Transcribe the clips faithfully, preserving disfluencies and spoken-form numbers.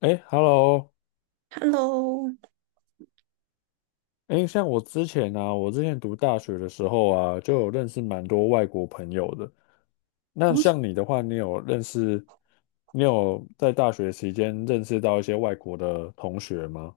哎，Hello，Hello。哎，像我之前啊，我之前读大学的时候啊，就有认识蛮多外国朋友的。那我像你的话，你有认识，你有在大学期间认识到一些外国的同学吗？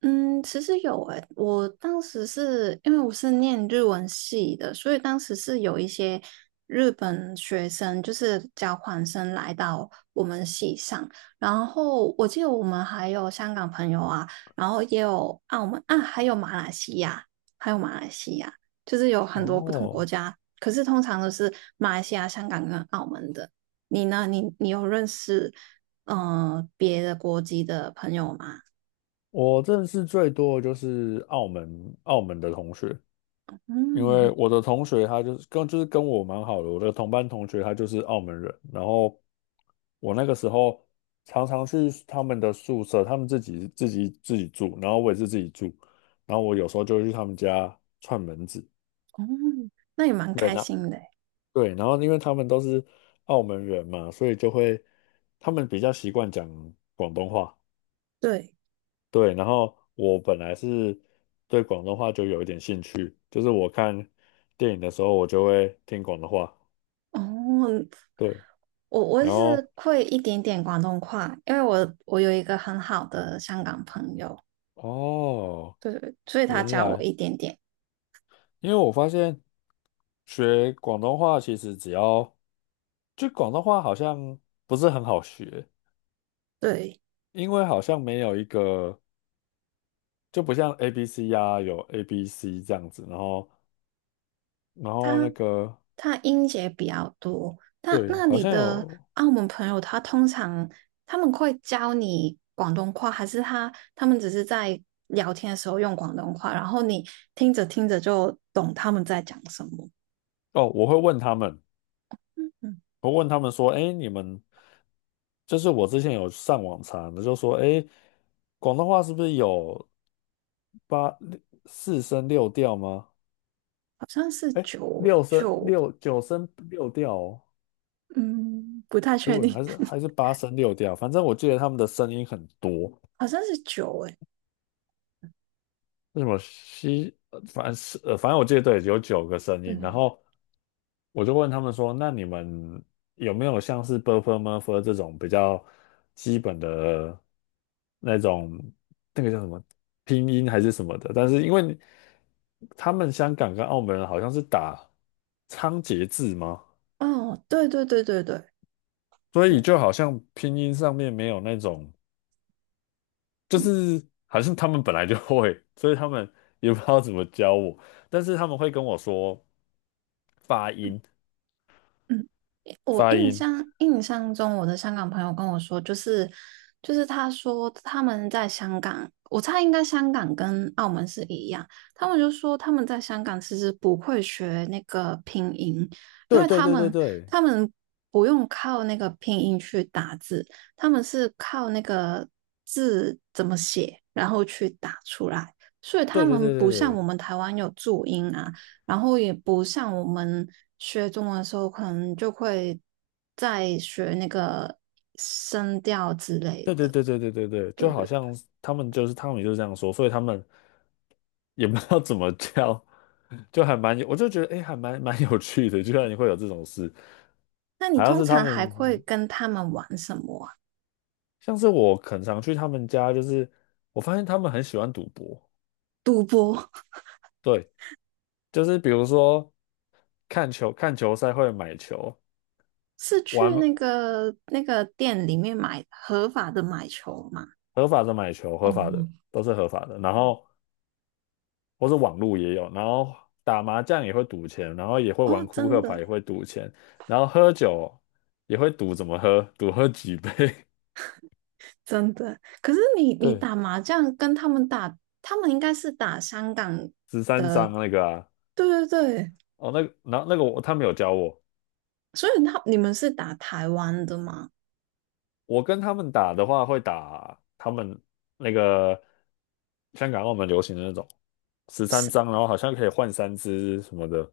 嗯，其实有诶，我当时是因为我是念日文系的，所以当时是有一些日本学生，就是交换生来到我们系上。然后我记得我们还有香港朋友啊，然后也有澳门啊，还有马来西亚，还有马来西亚，就是有很多不同国哦，家。可是通常都是马来西亚、香港跟澳门的。你呢？你你有认识嗯、呃别的国籍的朋友吗？我认识最多的就是澳门澳门的同学，因为嗯。我的同学他就是跟就是跟我蛮好的，我的同班同学他就是澳门人，然后我那个时候常常去他们的宿舍，他们自己自己自己住，然后我也是自己住，然后我有时候就会去他们家串门子。哦，那也蛮对，开那心的诶。对，然后因为他们都是澳门人嘛，所以就会他们比较习惯讲广东话。对，对，然后我本来是对广东话就有一点兴趣，就是我看电影的时候我就会听广东话。哦，对，我我然后是会一点点广东话，因为我我有一个很好的香港朋友，哦，对，所以他原教我来。一点点。因为我发现学广东话其实只要，就广东话好像不是很好学，对，因为好像没有一个，就不像 A B C 呀、有 A B C 这样子，然后然后那他个他音节比较多。他对，那好你像的有澳门朋友，他通常他们会教你广东话，还是他他们只是在聊天的时候用广东话，然后你听着听着就懂他们在讲什么？哦。我会问他们，嗯，我问他们说，哎，你们就是我之前有上网查的，就说，哎，广东话是不是有八六四声六调吗？好像是哎，九六声九。六九声六调哦，嗯，不太如确果定，还是 还是八声六调，反正我记得他们的声音很多。好像是酒诶。是什么西，呃反正是呃，反正我记得，对，有九个声对，音。然后我就问他们说："那你们有没有像是 buffer murphy 这种比较基本的那种那个叫什么拼音还是什么的？但是因为你他们香港跟澳门人好像是打仓颉字吗？哦，对对对对对所以对，就好像拼音上面没有那种，就嗯是好像他们本来就会，所以他们也不知道怎么教我。但是他们会跟我说。"发嗯音，嗯。我发印音，象印象中，我的香港朋友跟我说，就是就是他说他们在香港，我猜应该香港跟澳门是一样，他们就说他们在香港其实不会学那个拼音，因对为对他对对们对他们不用靠那个拼音去打字，他们是靠那个字怎么写，然后去打出来，所以他对对们对对不像我对们台湾有注音啊。然后也不像我们学中文的时候，可能就会在学那个声调之类对对的，对对对对对，对就不好对？像他们就是他米就是这样说，所以他们也不知道怎么叫，就还蛮有，我就觉得哎，诶还蛮蛮有趣的，居然会有这种事。那你好像通是他常还会们，跟他们玩什么啊？像是我很常去他们家，就是我发现他们很喜欢赌博。赌博。 对，就是比如说看球看球赛会买球。是去玩那个那个店里面买合法的买球吗？合法的买球，合哦，法的都是合法的。然后。或是网络也有，然后打麻将也会赌钱，然后也会玩哦，扑真克牌的也会赌钱，然后喝酒也会赌怎么喝，赌喝几杯。真的。可是你 你对，打麻将跟他们打，他们应该是打香港，十三张那个啊。对对对。哦，那个，然后那个我他们有教我，所以他你们是打台湾的吗？我跟他们打的话会打他们那个香港澳门流行的那种十三张，是然后好像可以换三只什么的。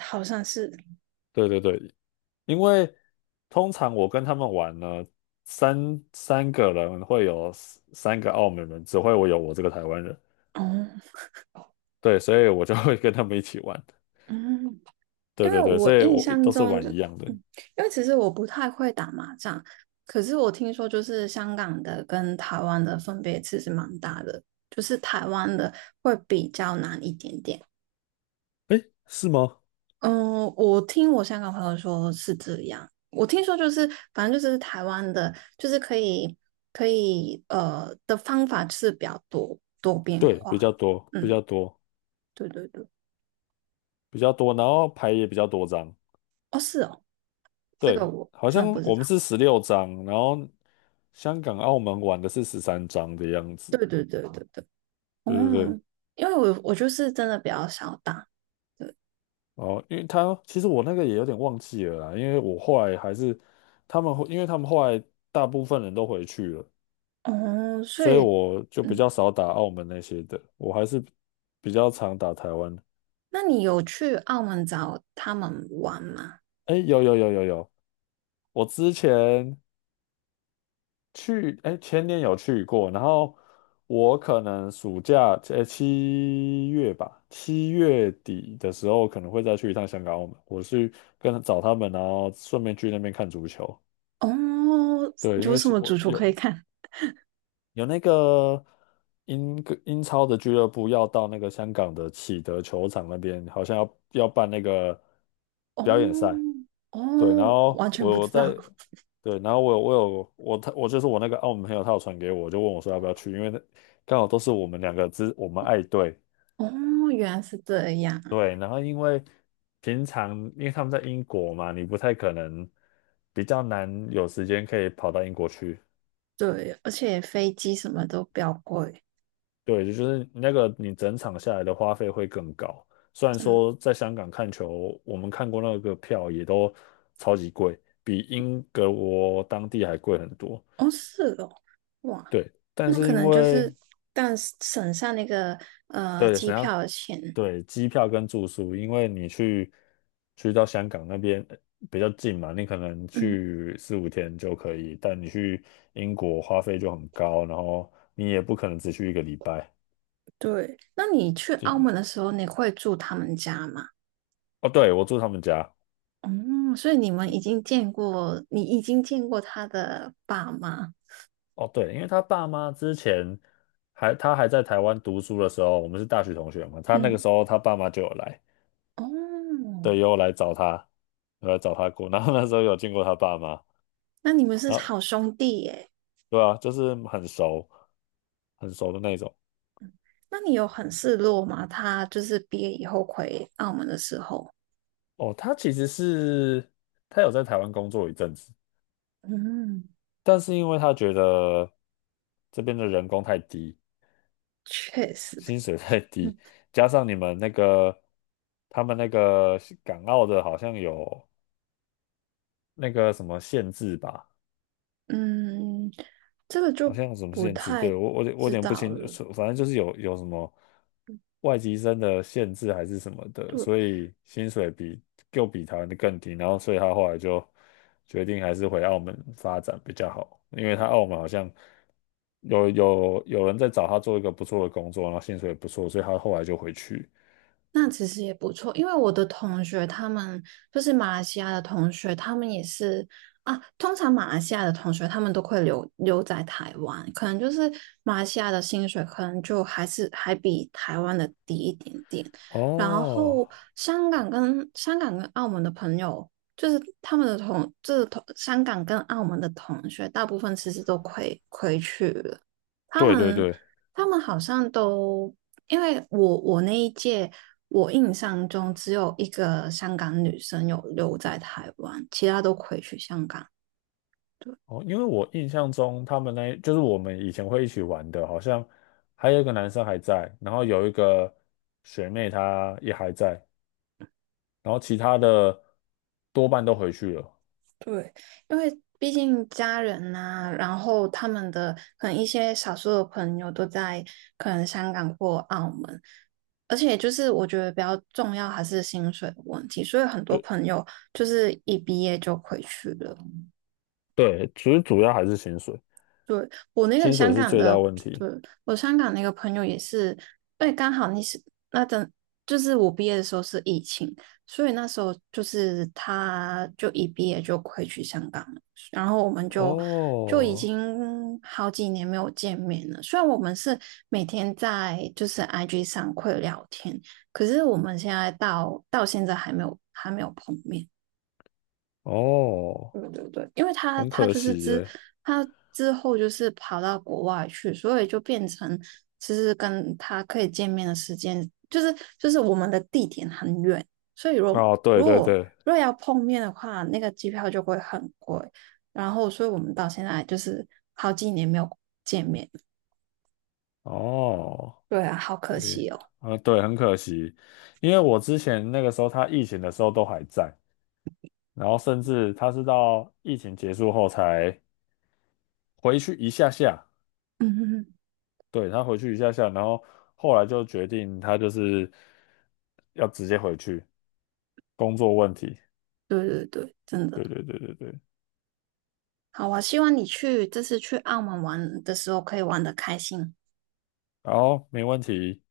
好像是，对对对，因为通常我跟他们玩呢，三三个人会有三三个澳门人，只会我有我这个台湾人。哦，对，所以我就会跟他们一起玩。嗯，对因为对对，所我以印我象都是中玩就，一样的。嗯，因为其实我不太会打麻将，可是我听说就是香港的跟台湾的分别其实蛮大的，就是台湾的会比较难一点点。诶，是吗？嗯，我听我香港朋友说是这样，我听说就是反正就是台湾的，就是可以可以呃的方法是比较多多变对，比化。较多，比嗯，较多，对对对，比较多，然后牌也比较多张。哦是哦，这个对，我好真的不像知我道。们是十六张，然后香港、澳门玩的是十三张的样子。对对对对对，对对对，哦，因为我我就是真的比较少打，哦，因为他其实我那个也有点忘记了啦。因为我后来还是他们后，因为他们后来大部分人都回去了，哦，所所以以，我就比嗯，较少打澳门那些的，我还是比较常打台湾。那你有去澳门找他们玩吗？哎，有有有有有，我之前去，哎，前年有去过。然后我可能暑假，哎，七月吧，七月底的时候可能会再去一趟香港、澳门，我去跟找他们，然后顺便去那边看足球。哦，对，因有为什是么我主厨可以有。看？有那个英格英超的俱乐部要到那个香港的启德球场那边，好像要要办那个 哦表演赛。对，然哦，后完全不我我知道，在对，然后我有我有我他我就是我那个澳门朋友，他有传给我，就问我说要不要去，因为那刚好都是我们两个之我们爱队。哦，原来是这样，对，然后因为平常因为他们在英国嘛，你不太可能比较难有时间可以跑到英国去。对，而且飞机什么都比较贵，对，就是那个你整场下来的花费会更高。虽然嗯，说在香港看球，我们看过那个票也都超级贵，比英国当地还贵很多。哦是哦，哇，对，但那是可因能就为是，但省下那个呃对，机想要票的钱，对机票跟住宿，因为你去去到香港那边呃比较近嘛，你可能嗯。去四五天就可以，但你去英国花费就很高，然后你也不可能只去一个礼拜。对，那你去就澳门的时候，你会住他们家吗？哦，对，我住他们家。嗯，所以你们已经见过，你已经见过他的爸妈。哦，对，因为他爸妈之前还他还在台湾读书的时候，我们是大学同学嘛，他那个嗯，时候他爸妈就有来，哦，对，也有来找他，有来找他过，然后那时候有见过他爸妈。那你们是然后好兄弟耶。对啊，就是很熟，很熟的那种。那你有很失落吗？他就是毕业以后回澳门的时候。哦，他其实是他有在台湾工作一阵子，嗯，但是因为他觉得这边的人工太低，确实。薪水太低，加上你们那个他们那个港澳的好像有那个什么限制吧。嗯，这个好就像有什么不限制，太对，我我有我有知点不道清了。楚，反正就是有有什么外籍生的限制还是什么的，对，所以薪水比又比台湾的更低，然后所以他后来就决定还是回澳门发展比较好，因为他澳门好像有有有人在找他做一个不错的工作，然后薪水也不错，所以他后来就回去。那其实也不错，因为我的同学他们就是马来西亚的同学，他们也是啊。通常马来西亚的同学他们都会留留在台湾，可能就是马来西亚的薪水可能就还是还比台湾的低一点点。然哦，后香港跟香港跟澳门的朋友，就是他们的同就是同香港跟澳门的同学，大部分其实都回回去了。他对对们对。他们好像都因为我我那一届，我印象中只有一个香港女生有留在台湾，其他都回去香港。哦，因为我印象中他们那就是我们以前会一起玩的，好像还有一个男生还在，然后有一个学妹她也还在，然后其他的多半都回去了。对，因为毕竟家人呐、然后他们的可能一些少数的朋友都在可能香港或澳门，而且就是我觉得比较重要还是薪水的问题，所以很多对朋友就是一毕业就回去了。对，其实主要还是薪水，对，我那个薪香水是港最大的，问题。对，我香港那个朋友也是，对，刚好你是那阵，就是我毕业的时候是疫情，所以那时候就是他就一毕业就回去香港了，然后我们就就已哦经好几年没有见面了。虽然我们是每天在就是 I G 上会聊天，可是我们现在到到现在还没有还没有碰面。哦，对对对，因为他很他可就是惜之耶。他之后就是跑到国外去，所以就变成其实跟他可以见面的时间，就是就是我们的地点很远，所以如哦，对如对果对，如果要碰面的话，那个机票就会很贵，然后所以我们到现在就是好几年没有见面，哦，对啊，好可对，惜哦。啊，对，很可惜，因为我之前那个时候他疫情的时候都还在。然后甚至他是到疫情结束后才回去一下下，嗯哼哼，对，他回去一下下，然后后来就决定他就是要直接回去工作问题。对对对，真的。对对对对对，好啊，希望你去这次去澳门玩的时候可以玩的开心。然后没问题。